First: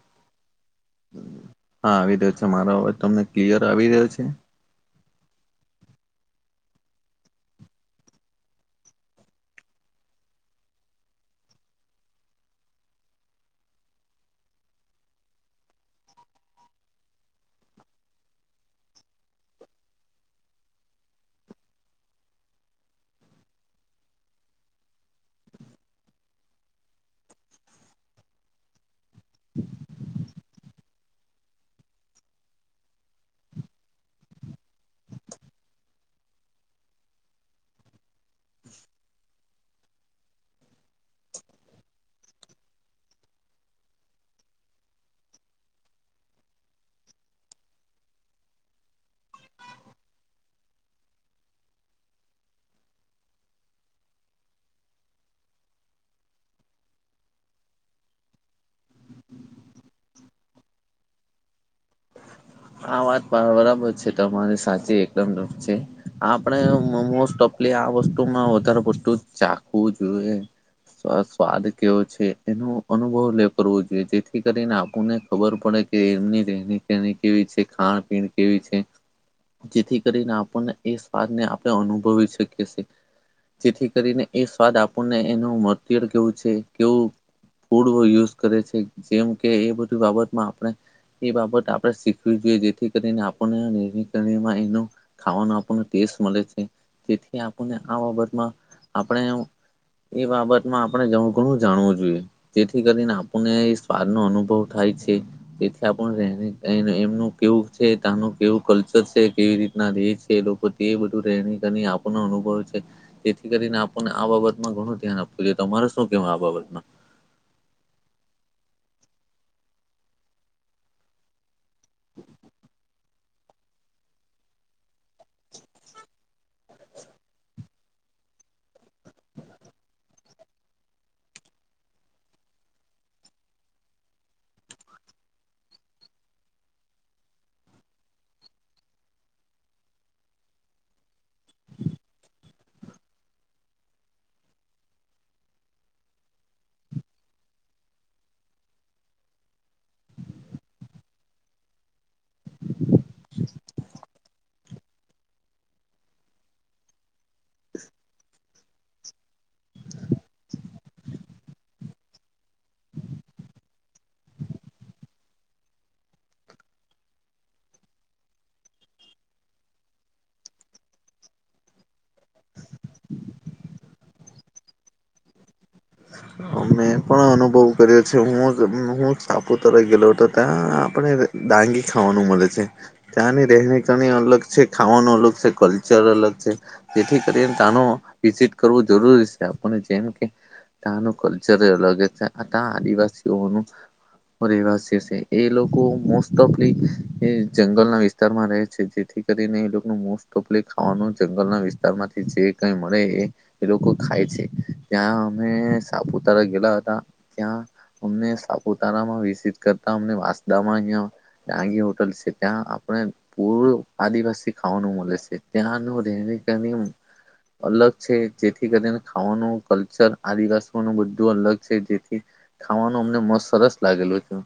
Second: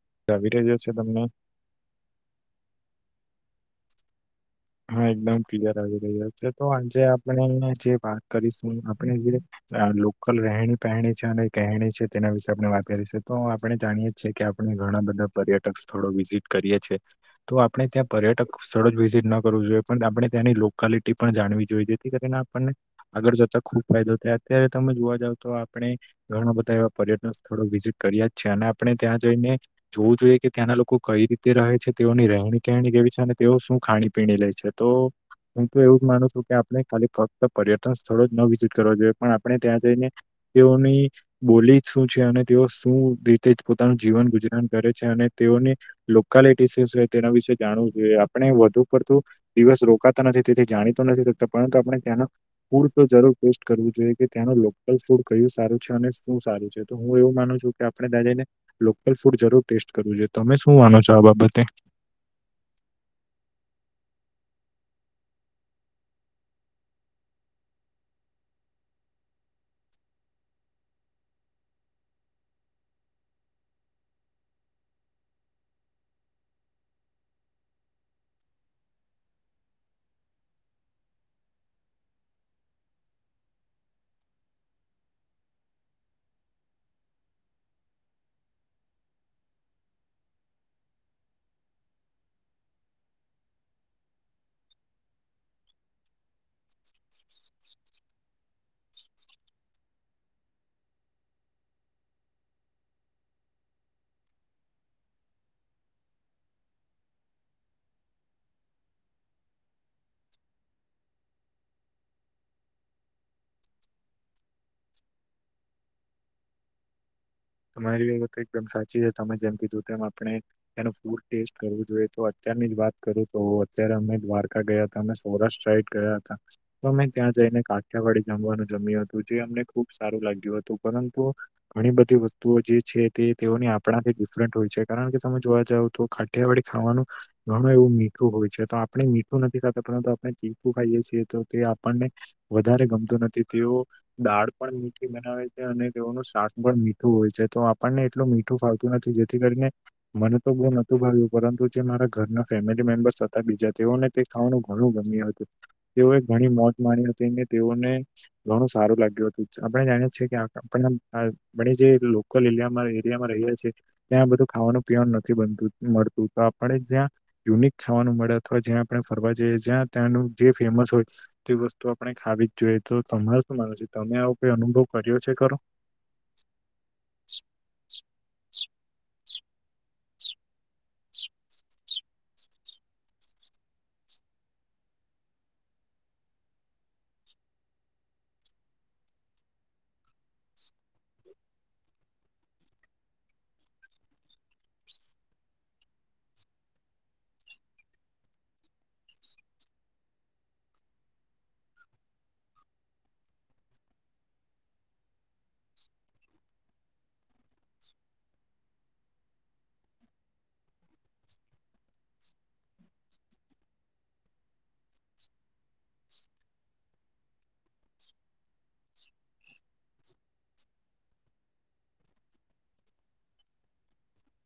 [unintelligible] હા આવી રહ્યો છે મારો અવાજ તમને ક્લિયર આવી રહ્યો છે. હા એકદમ ક્લિયર આવી રહ્યા છે તો આજે આપણે જે વાત કરીશું આપણે જે લોકલ રહેણી પહેણી છે અને કહેણી છે તેના વિશે આપણે વાત કરી છે તો આપણે જાણીએ છીએ કે આપણે ઘણા બધા પર્યટક સ્થળો વિઝિટ કરીએ છીએ તો આપણે ત્યાં પર્યટક સ્થળો જ વિઝિટ ના જોઈએ પણ આપણે ત્યાંની લોકાલિટી પણ જાણવી જોઈએ જેથી કરીને આપણને આગળ જતા ખુબ ફાયદો થયા અ્યારે તમે જોવા જાવ તો આપણે ઘણા બધા એવા પર્યટન સ્થળો વિઝિટ કર્યા જ છે અને આપણે ત્યાં જઈને જોવું જોઈએ કે ત્યાંના લોકો કઈ રીતે રહે છે તેઓની રહેણી કેણી કેવી છે અને તેઓ શું ખાણી પીણી લે છે તો હું તો એવું જ માનું છું કે આપણે ખાલી ફક્ત પર્યટન સ્થળો જ ન વિઝિટ કરવા જોઈએ પણ આપણે ત્યાં જઈને તેઓની બોલી જ શું છે અને તેઓ શું રીતે જ પોતાનું જીવન ગુજરાન કરે છે અને તેઓની લોકાલિટી શુ છે તેના વિશેે જાણવું જોઈએ આપણે વધુ દિવસ રોકાતા નથી તેથી જાણીતો નથી શકતા પરંતુ આપણે ત્યાં પૂર તો જરૂર ટેસ્ટ કરવું ત્યાં લોકલ ફૂડ કયું સારું છે અને શું સારું છે તો હું એવું માનું છું કે આપણે દાદા ને લોકલ ફૂડ જરૂર ટેસ્ટ કરવું જોઈ તમે શું માનો છો આ બાબતે આ વાત બરાબર છે તમારી સાચી એકદમ દ છે આપડ મોસ્ટ ઓફ એટલે આ વસ્તુ માં વધારે વસ્તુ ચાખવું જોઈએ સ્વાદ કેવો છે એનો અનુભવ લે કરવો જોઈએ જેથી કરીને આપુને ખબર પડે કે એમની રહેણી કરણી કેવી છે ખાણ પીણી કેવી છે જેથી કરીને આપણને એ સ્વાદને આપણે અનુભવી શકીએી જેથી કરીને એ સ્વાદ આપણને એનું મત્યુ કેવું છે કેવું ફૂડ યુઝ કરે છે જેમ કે એ બધી બાબતમાં આપણે એ બાબત આપડે જેથી કરીને આપન એનો ખાવાનો આપણ ટેસ્ટ મળે છે જેથી આપણને આ બાબતમાં આપણે એ બાબતમાં આપણે જ ઘણું જાણવું જોઈએ જેથી કરીને આપણને એ સ્વાદ નો અનુભવ થાય થી [inaudible] કેવું છે તનું કેવું કલ્ચર છે કેવી રીતના દેેશ છે એ લોકો તે બધું રહેણી કરી આપ અનુભવ છે તેથી કરીને આપણને આ બાબતમાં ઘણું ધ્યાન આપવું જોઈએ તમારે શું કહેવુ આ બાબતમાં તમારી વાત એકદમ સાચી છે તમે જેમ કીધું તેમ આપણે એનું ફૂડ ટેસ્ટ કરવું જોઈએ તો ની જ વાત કરું તો અત્યારે અમે દ્વારકા ગયા હતા અમે સૌરાષ્ટ્ર સાઈડ ગયા હતા તો અમે ત્યાં જ કાઠિયાવાડી જામવાનું જમ્યું હતું જે અમને ખુબ સારું લાગ્યું હતું પરંતુ ઘણી બધી વસ્તુ તુ જે છે તે તેઓની આપણાથી ડિફરન્ટ હોય છે કારણ કે તમે જોવા જાવ તો કાઠિયાવાડી ખાવાનું ઘણું એવું મીઠું હોય છે તો આપણે મીઠું નથી ખાતું પરંતુ આપણે તીખું ખાઈએ છીએ તો તે આપણને વધારે ગમતું નથી તેઓ દાળ પણ મીઠી બનાવે છે અને તેઓનું શાક પણ હોય છે તો આપણને એટું મીઠું ફાવતું નથી જેથી કરીને મને તો બહુ નતું ભાવ્યું પરંતુ જે ઘરના ફેમિલી મેમ્બર્સ હતા બીજા તેઓને તે ખાવાનું ઘણું ગમ્યું હતું તેઓએ ઘણી મોજ માણી ને તેઓને ઘણું સારું લાગ્યું હતું આપણે જાણીએ છીએ કે આપણને આ પણ જે લોકલ એરિયા એરિયામાં રહ્યા છે ત્યાં બધું ખાવાનું પીવાનું નથી બનતું મળતું આ પડે ત્યાં યુનિક ખાવાનું મળે અથવા જ્યાં આપણે ફરવા જઈએ જ્યાં ત્યાં જે ફેમસ હોય કે વસ્તુ આપણે ખાવી જ જોઈએ તો તમાર શું માનું છે તમે આવો કોઈ અનુભવ કર્યો છે ખરો અમે પણ અનુભવ કર્યો છે હું હું સાપુતારા ગેલો તો ત્યાં આપણે ડાંગી ખાવાનું મલે છે ત્યાંની રહેણી કરણી અલગ છે ખાવાનું લોગ છે ક્લચર અલગ છે જેથી કરીને તાનો વિઝિટ કરવો જરૂરી છે આપણે જેમ ત્યાંનું કલ્ચર અલગ જ છે કા આદિવાસીઓનું રહેવાશી સે એ લોકો મોસ્ટ ઑફલી જંગલના વિસ્તારમાં રહે છે જેથી કરીને એ મોસ્ટ ઓફલી ખાવાનું જંગલના વિસ્તાર માંથી જે કઈ મળે એ લોકો ખાય ય છે ત્યાં અમે સાપુતારા ગેલા હતા ત્યાં અમને સાપુતારામાં વિઝીટ કરતા અમને વાંસદામાં ગ્યો ડાંગી હોટલ છે ત્યાં આપણે પૂર આદિવાસી ખાવાનું મળે છે ત્યાંનું રહે ત્યાંની અલગ છે જેથી કરીને ખાવાનું કલ્ચર આદિવાસીઓનું બધું અલગ છે જેથી ખાવાનું અમને મસ્ત સરસ લાગેલું એકદમ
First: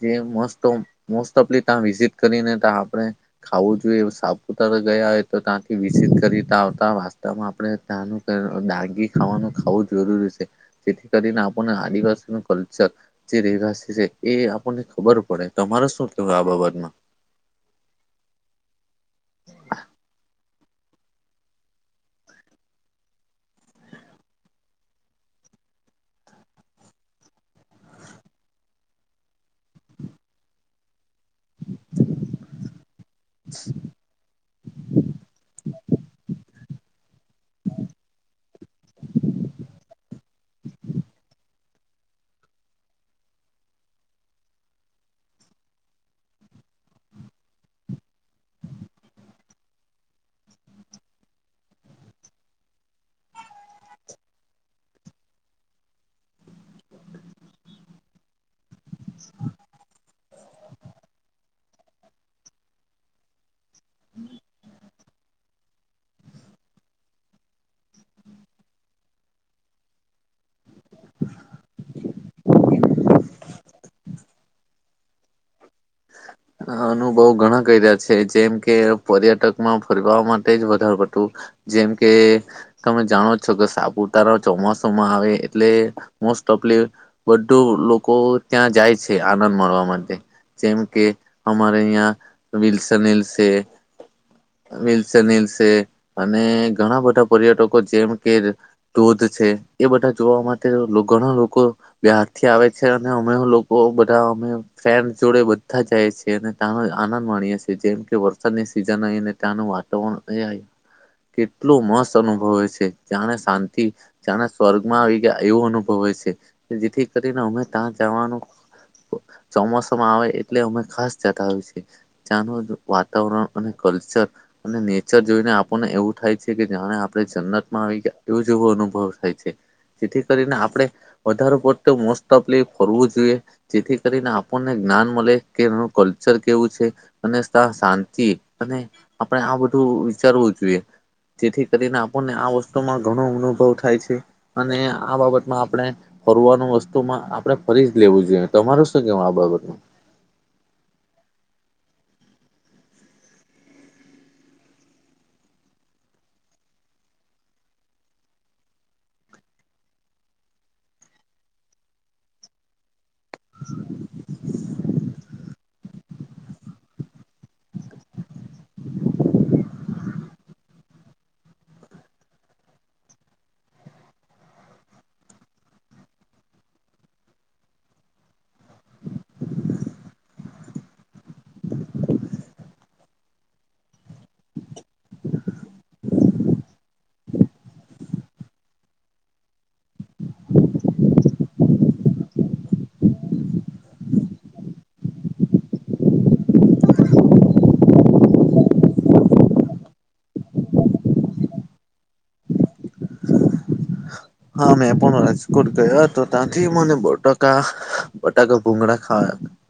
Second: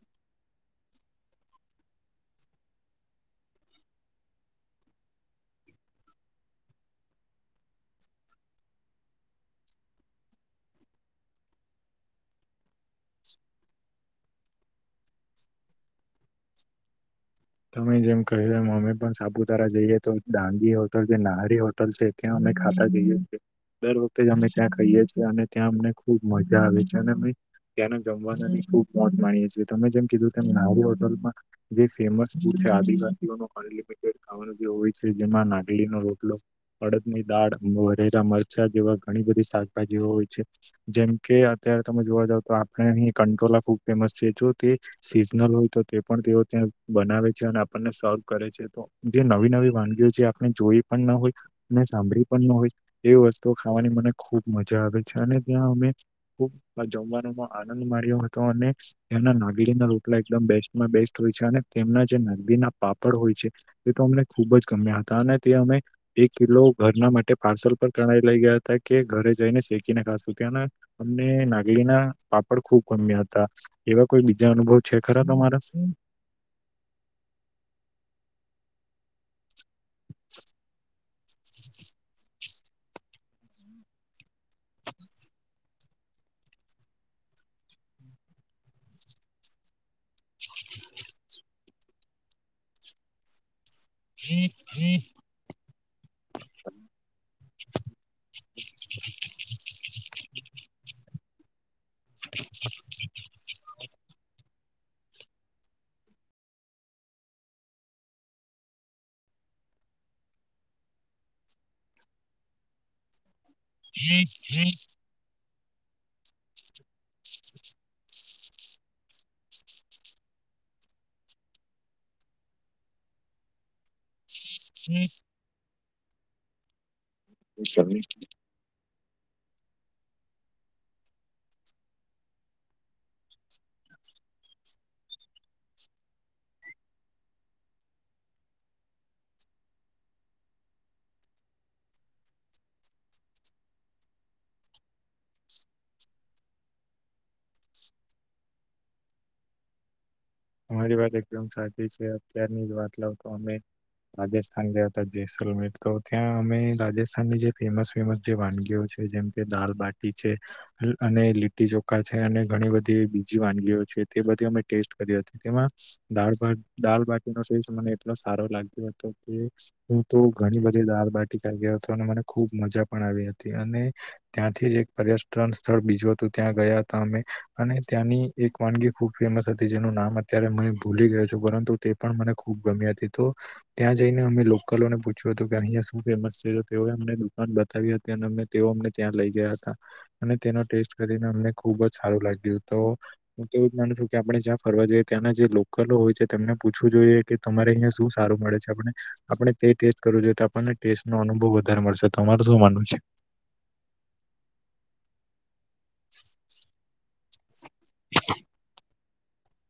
જે મોસ્ટ ઓફ મોસ્ટ ઓફલી તા વિઝિટ કરીને તા આપણે ખાવું જોઈએ સાપુતારા ગયા હોય તો ત્યાંથી વિઝિટ કરીતા આવતા વાસ્તામાં આપણે ત્યાંનું દાગી ખાવાનું ખાવું જઈએ જરૂરી છે જેથી કરીને આપણને આદિવાસીનું કલ્ચર જે રહેવાસી છે એ ને ખબર પડે તમારે શું કેવું આ બાબતમાં તમે જેમ કહે અમે પણ સાપુતારા જઈએ તો દા હોટલ જે નાહરી હોટલ છે ત્યાં અમે ખાતા જઈએ છીએ દર વખતે જ અમે ત્યાં ખાઈએ છીએ અને ત્યાં અમને ખુબ મજા આવે છે અને ત્યાંને જમવાનું ખુબ મોજ માણીએ છીએ તમે જેમ કીધું નાવડી હોટલમાં જે ફેમસ છે આદિવાસીઓ ન અનલિમિટેડ ખાવાનું જે હોય છે જેમાં નાગલી નો રોટલો અડ ની દાળ મોરેલા મરચા જેવા ઘણી બધી ગી હોય છે જેમકે અત્યારે તમે જોવા જાવ તો આપણે કંટોલા ખૂબ ફેમસ છે જો તે સીઝનલ હોય તો તે પણ તેઓ ત્યાં બનાવે છે આપણને સર્વ કરે છે જે નવી નવી વાનગીઓ જે આપણે જોઈ પણ ના હોય ને સાંભળી પણ હોય એ વસ્તુ ખાવાની મને ખુબ મજા આવે છે અને ત્યાં અમે ખૂબ જમવા આનંદ માણ્યો હતો અને તેમના નાગીરીના રોટલા એકમ બેસ્ટમાં બેસ્ટ હોય છે અને તેમના નંદીના પાપડ હોય છે તે તો અમને ખુબ જ ગમ્યા હતા અને તે અમે એક કિલો ઘરના માટે પાર્સલ પર કણાઈ લઈ ગયા હતા કે ઘરે જઈને શેકીને ખાશું ત્યાં અમને નાગલી ના પાપડ ખુબ ગમ્યા હતા એવા કોઈ બીજા અનુભવ છે ખરા તમારા અનુભવ ઘણા કર્યા છે જેમ કે પર્યટક માં ફરવા માટે જ વધાર પડતું જેમ કે તમે જાણો છો કે સાપુતારા ચોમાસમાં આવે એટલે મોસ્ટ ઓફલી બધું લોકો ત્યાં જાય છે આનંદ માણવા માટે જેમ કે હમારે યાં વિલસનલસે છે [inaudible] વિલસહિલ છે અને ઘણા બધા પર્યટકો જેમ કે ધોધ છે એ બધા જોવા માટે ઘણા લોકો બ્યારથી આવે છે અને અમે લોકો બધા અમે ફ્રેન્ડ જોડે બધા જાય છીએ ત્યાંનો આનંદ માણીએ છી જેમ કે વરસાદની સિઝન આઈને ત્યાંનું વાતાવરણ અ કેટલું મસ્ત અનુભવે છે જાણે શાંત તિ જાણા સ્વર્ગમાં આવી ગયા એવો અનુભવ હોય છે જેથી કરીને અમે ત્યાં જવાનું ચોમાસામાં આવે એટલે અમે ખાસ જતા હોય છે ત્યાંનું વાતાવરણ અને કલ્ચર અને નેચર જોઈને આ પણ એવું થાય છે કે જાણે આપણે જન્નતમાં આવી ગયા એવું જેવો અનુભવ થાય છે જેથી કરીને આપણે વધાર પડતો મોસ્ટ ઓફલી ફરવું જોઈએ જેથી કરીને આપણને જ્ઞાન મલે કેનો કલ્ચર કેવું છે અને ત્યાં શાંતિ અને આપણે આ બધું વિચારવું જોઈએ. જેથી કરીને આપણને આ વસ્તુમાં ઘણો અનુભવ થાય છે અને આ બાબતમાં આપણે ફરવાનું વસ્તુમાં આપણે ફરી જ લેવું જોઈએ. તમારું શું કેવું આ બાબતમાં? અમારી વાત એકદમ સાચી છે. અત્યારની જ વાત લાવ તો અમે રાજસ્થાન ગયા હતા. જેસલમેર તો ત્યાં અમે રાજસ્થાનની જે ફેમસ ફેમસ જે વાનગીઓ છે. જેમ કે દાલબટી છે. અને લીટી ચોખા છે અને ઘણી બધી વાનગીઓ છે તે બધી અમે ટેસ્ટ એમાં દાળભાત દાળબાટીનો ટેસ્ટ મને એટલો સારો લાગ્યો હતો કે હું ઘણી બધી દાળ બાટખાઈ ગયો હતો અને મને ખૂબ મજા પણ આવી હતી અને ત્યાંથી જ એક [unintelligible] સ્થળ બીજું હતું ત્યાં ગયા હતા અમે અને ત્યાંની એક વાનગી ખુબ ફેમસ હતી. જેનું નામ અત્યારે ભૂલી ગયો છું પરંતુ તે પણ મને ખુબ ગમ્યા હતી તો ત્યાં જઈને અમે લોકો લોકલોને પૂછ્યું હતું કે, અહીં શું ફેમસ છે? તો તેઓએ અમને દુકાન બતાવી હતી અને તેઓ અમને ત્યાં લઈ ગયા હતા. અને તેનો ટેસ્ટ કરીને અમને ખુબ જ સારું લાગ્યું. તો હું તેવું જ માનું છું કે, આપણે ફરવા જઈએ ત્યાંના જે લોલો હોય છે તેમને પૂછવું જોઈએ કે, તમારે અહિયાં શું સારું મળે છે. તે ટેસ્ટ કરવું જોઈએ તો આપણને ટેસ્ટનો અનુભવ વધારે મળશે. તમારે શું માનવું છે? હા, મેં પણ રાજકોટ ગયા તો ત્યાંથી મને બટાકા, બટાકા ભૂંગડા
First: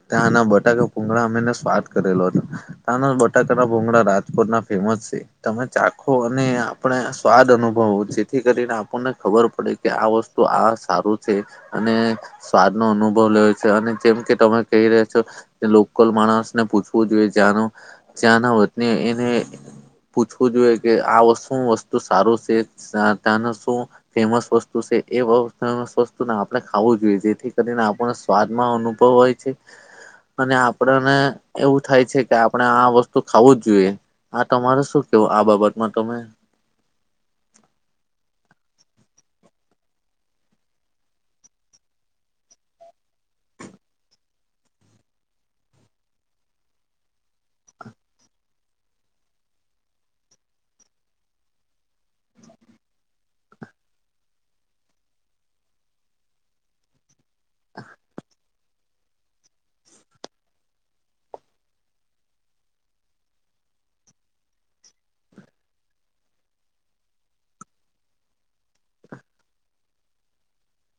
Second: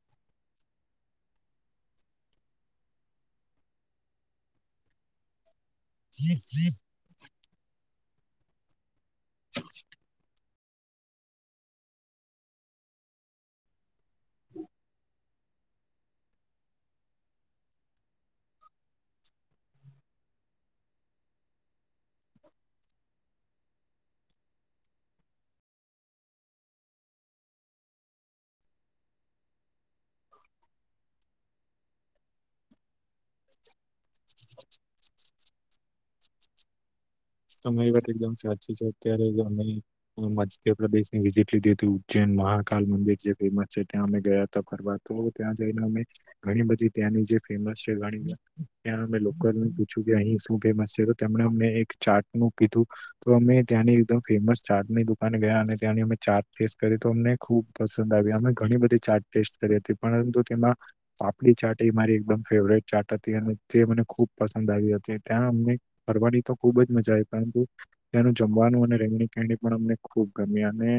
ત્યાંના બટાકા ભૂંગડા અમેને સ્વાદ કરેલો હતો. ત્યાંના બટાકાના ભૂંગડા રા- જકોટ ના ફેમસ છે. તમે ચાખો અને આપણે સ્વાદ અનુભવો, જેથી કરીને આપણને ખબર પડે કે આ વસ્તુ આ સારું છે અને સ્વાદનો અનુભવ લેવો છે. અને જેમ કે તમે કહી રહ્યા છો. લોકલ માણસને પૂછવું જોઈએ કે, આ લોકો કયાં ના વતની એને પૂછવું જોઈએ કે, આમા શું વસ્તુ સારું છે. ત્યાંનું શું? ફેમસ વસ્તુ છે. એ બહુ ફેમસ વસ્તુને આપણે ખાવું જોઈએ. જેથી કરીને આપણને સ્વાદમાં અનુભવ હોય છે. અને આપણને એવું થાય છે કે, આપણે આ વસ્તુ ખાવું જ જોઈએ. આ તમારે શું કેવું? આ બાબતમાં તમે [inaudible] તમે અે વાત એકદમ સાચી છે. અત્યારે અમે મધ્યપ્રદેશની વિઝિટ લીધી હતી ઉજ્જૈન. મહાકાલ મંદિર જે ફેમસ છે ત્યાં અમે ગયા હતા. ફરવા તો ત્યાં જઈને અમે ઘણી બધી ત્યાંની જે ફેમસ છે ઘણી ત્યાં અમે લોકલને પૂછ્યું કે, અહી શું ફેમસ છે? તો તેમને અમે એક ચાર્ટ કીધું. તો અમે ત્યાંની એકદમ ફેમસ ચાર્ટની દુકાન ગયા અને ત્યાંની અમે ચાર્ટ ટેસ કરી તો અમને ખૂબ પસંદ આવી અમે ઘણી બધી ચાટ ટેસ્ટ કરી હતી. પરંતુ તેમાં પાપડી ચાટ એ મારી એકદમ ફેવરેટ ચાટ હતી અને તે મને ખુબ પસંદ આવી હતી. ત્યાં અમને ફરવાની તો ખુબ જ મજા આવી. હું, ત્યાંનું જમવાનું અને રેંગણી ખણી પણ અમને ખુબ ગમ અને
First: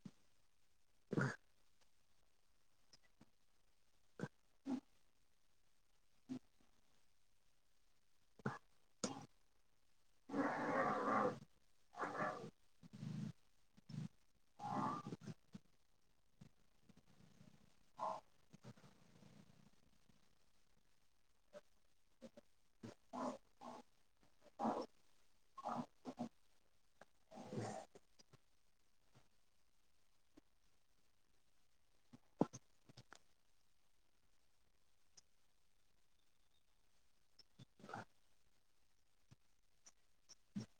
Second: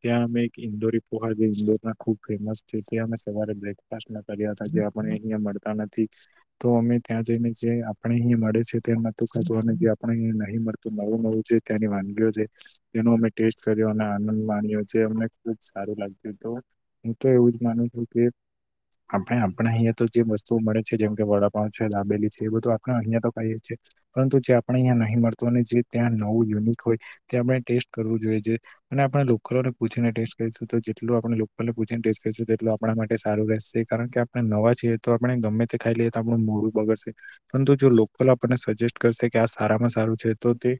ત્યાં અમે ઇંદોરી પોહા જે ઈંદોરના ખૂબ ફેમસ છે ત્યાં અમે સવારે બ્રેકફાસ્ટના કર્યા હતા અહયા મળતા નથી તો અમે ત્યાં જઈને જે આપણા અહીં મળે છે તે નતું અને આપણે નહી નવું નવું છે. ત્યાંની વાનગીઓ છે, તેનો અમે ટેસ્ટ કર્યો અને આનંદ માણ્યો છે અને સારું લાગતું તો હું તો એવું જ માનું છું કે આપણે, આપણા અહિયાં તો જે વસ્તુઓ મળે છે. જેમ કે, વડાપાવ છે, દાબેલી છે એ બધું આપણે અહિયાયા તો કએ છીએ. પરંતુ જે આપણે અહીયા નહી મળતું. ત્યાં નવું યુનિટ હોય, તે આપણે ટેસ્ટ કરવું જોઈએ. અને આપણે ડોકરોને પૂછીને ટેસ્ટ શું તો જેટલું આપણને લોકો પૂછીને ટેસ્ટ કરશે તેટલું આપણા માટે સારું રહેશે. કારણ કે, આપણે નવા છીએ તો આપણે ગમે તે ખાઈ લઈએ, તો આપણું મોળું બગડશે. પરંતુ જો લોકો આપણને સજેસ્ટ કરશે કે, આ સારામાં સારું છે તો તે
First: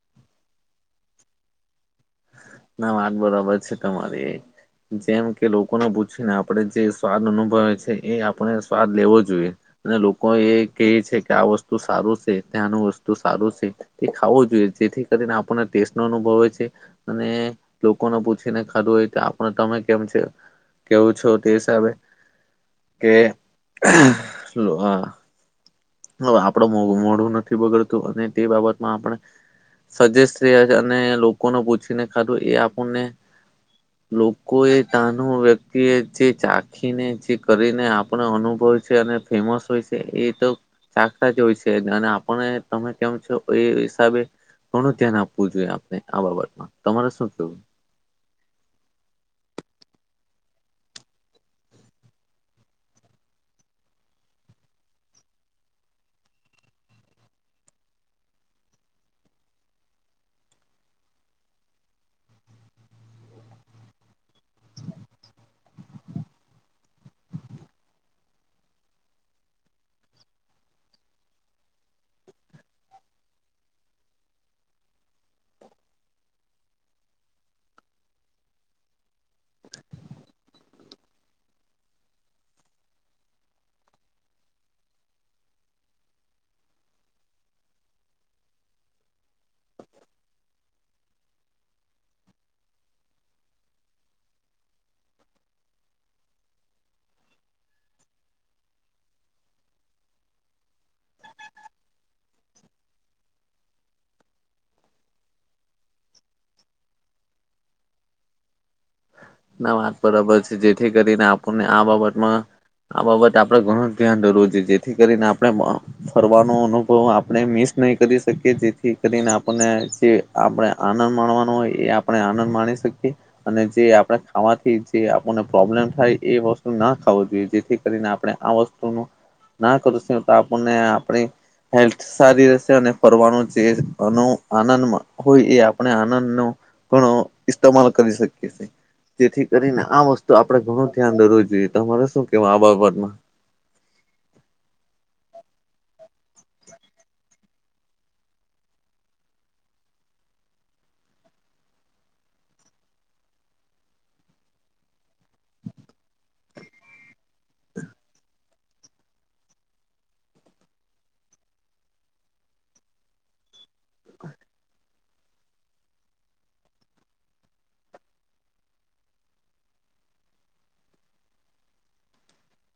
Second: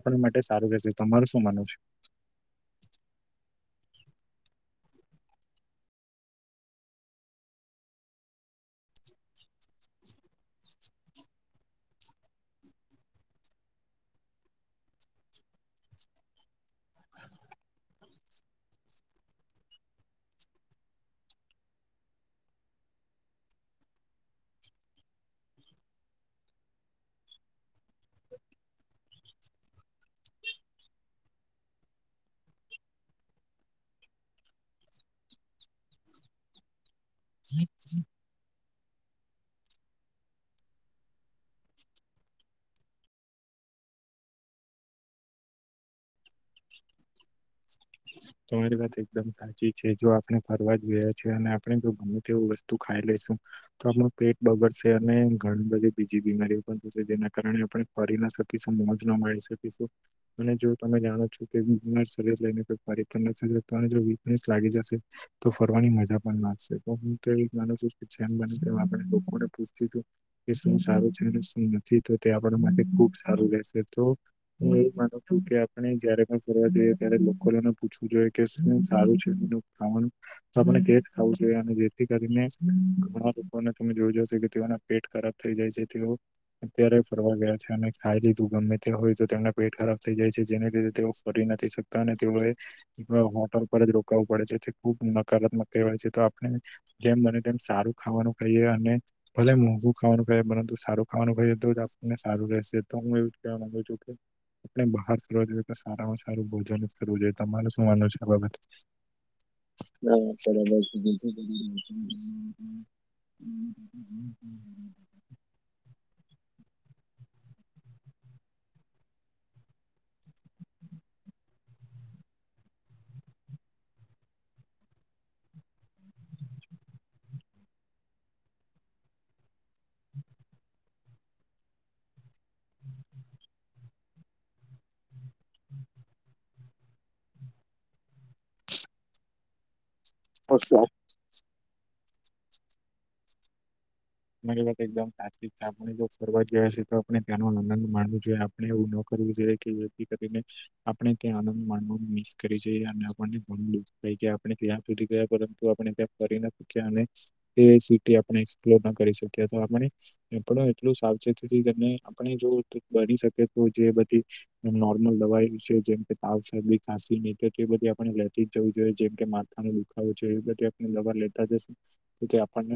આપણા માટે સારું રહેશે. તમારું શું માનવ છે? ના વાત બરાબર છે તમારી. જેમ કે, લોકોને પૂછીને આપણે જે સ્વાદ અનુભવે છે. એ આપણે સ્વાદ લેવો જોઈએ. અને લોકો એ કહે છે કે આ વસ્તુ સારું છે ત્યાંનું વસ્તુ સારું છે તે ખાવું જોઈએ. જેથી કરીને આપણને ટેસ્ટ નો અનુભવ હોય છે. અને લોકોને પૂછીને ખાધું હોય તો આપણ તમે કેમ છે. કેવું છું તે હિસાબે કે. હ આપડું મો મોઢું નથી બગડતું અને તે બાબતમાં આપણે. સજેસ્ટ રહ્યા છે અને લોકોને પૂછીને ખાધું એ આપણને. લોકો એ તનું વ્યક્તિ એ જે ચાખીને જે કરીને આપણે અનુભવ. અને ફેમસ છે એ તો. ચાખતા જ હોય છે અને આપને તમે કેમ છો એ હિસાબે. ઘણું ધ્યાન આપવું જોઈએ આપને આ બાબતમાં તમારે શું કેવું. તમારી વાત એકદમ સાચી છે જો આપણે ફરવા જોઈએ છે અને આપણે જો ગમે તેવું વસ્તુ ખાઈ લે. આપણ પેટ બગડશે અને ઘણી બધી બીજી બીમારીઓ પણ થશે જેના કારણે આપણે ફરી. જશું અને જો તમે જાણો છો કે લઈ. લાગી જશે તો ફરવાની મજા પણ લાગશે તો હું મા નુછુ. મ બ એ આપણે લોકોને પૂછું કે શું સારું છે શું નથી તો તે આપ માટે ખુબ સારું રહેશે તો હું એવ માનું છું કે આપણે જયારે પણ ફ દઈએ ત્યારે લોકો. પૂછવું જોઈએ કે સારું છે આપણે તે જ ખાવું જોઈએ અને જેથી કરીને. ઘણા લોકોને તમે જોઈજશો કે તેઓના પેટ ખરાબ થઈ જાય છે તેઓ અત્યારે ફરવા ગયા છે. ખાઈ લીધું ગમે તે હોય તો તેમના પેટ ખરાબ થઈ જાય છે જેને લીધે તેઓ ફરી નથી શકતા અને તેઓએ. હોટલ પર જ રોકાવું પડે છે તે ખુબ નકારાત્મક કહેવાય છે તો આપણે જેમ બને તેમ. સારું ખાવાનું કાઈએ અને ભલે મોંઘું ખાવાનું કાઈએ પરંતુ સારું ખાવાનું ખાઈએ તો જ આપણને સારું. તો હું એવું કવા માંગુ છું કે આપણે બહાર જોઈએ તો સારામાં સારું ભોજન જ કરું જોઈ. તમાર શું માનુંવ છે આ બાબત. ના વાત બરાબર છે જેથી કરીને આપણને આ બાબતમાં આ બાબત આપડ ઘણું ધ્યાન. જેથી કરીને આપણે ફરવાનો અનુભવ આપણે મિસ નહી કરી શકીએ જેથી. આપ જે આપણે આનંદ માણવાનો હોય એ આપણે આનંદ માણી શકીએ અને જે આપ ખાવાથી જે આપણને પ્રોબ્લેમ થાય એ વસ્તુ ના ખાવ જોઈએ જેથી કરીને આપણે આ વસ્તુનું. ના કરું છ તો આપણને આપણી. હેલ્થ સારી રહેશે અને ફરવાનું જે આનંદ હોય એ આપણે આનંદ. ઘણો ઇસ્તેમાલ કરી શકીએી. જેથી કરીને આ વસ્તુ આપડણે છે ઘણું ધ્યાન દવું જોઈએ. તમારે શું કેવા આબાવાદમાં. મ એકદમ તાત્કાિક આપણે જો ફરવા જયા હી તો આપણે ત્યાંનો આનંદ માનવો જોઈએ આપણે એવું ન કર. [unintelligible] આપણે ત્યાં સુધી ગયા પરંતુ આપણે ત્યાં કરી નાૂક એ સ આપ એક્પ્ર. કરી શક આપણે એટલું સાવચેતી આપણે જો બની શકે તો જે. લ દવા જેમ તાસી બધી આપે લેતી જ જ જોઈએ. જેમ કે માથા ન દુખાવો છે એ બધ આપ દબર લેતા જશે તો તે આપણને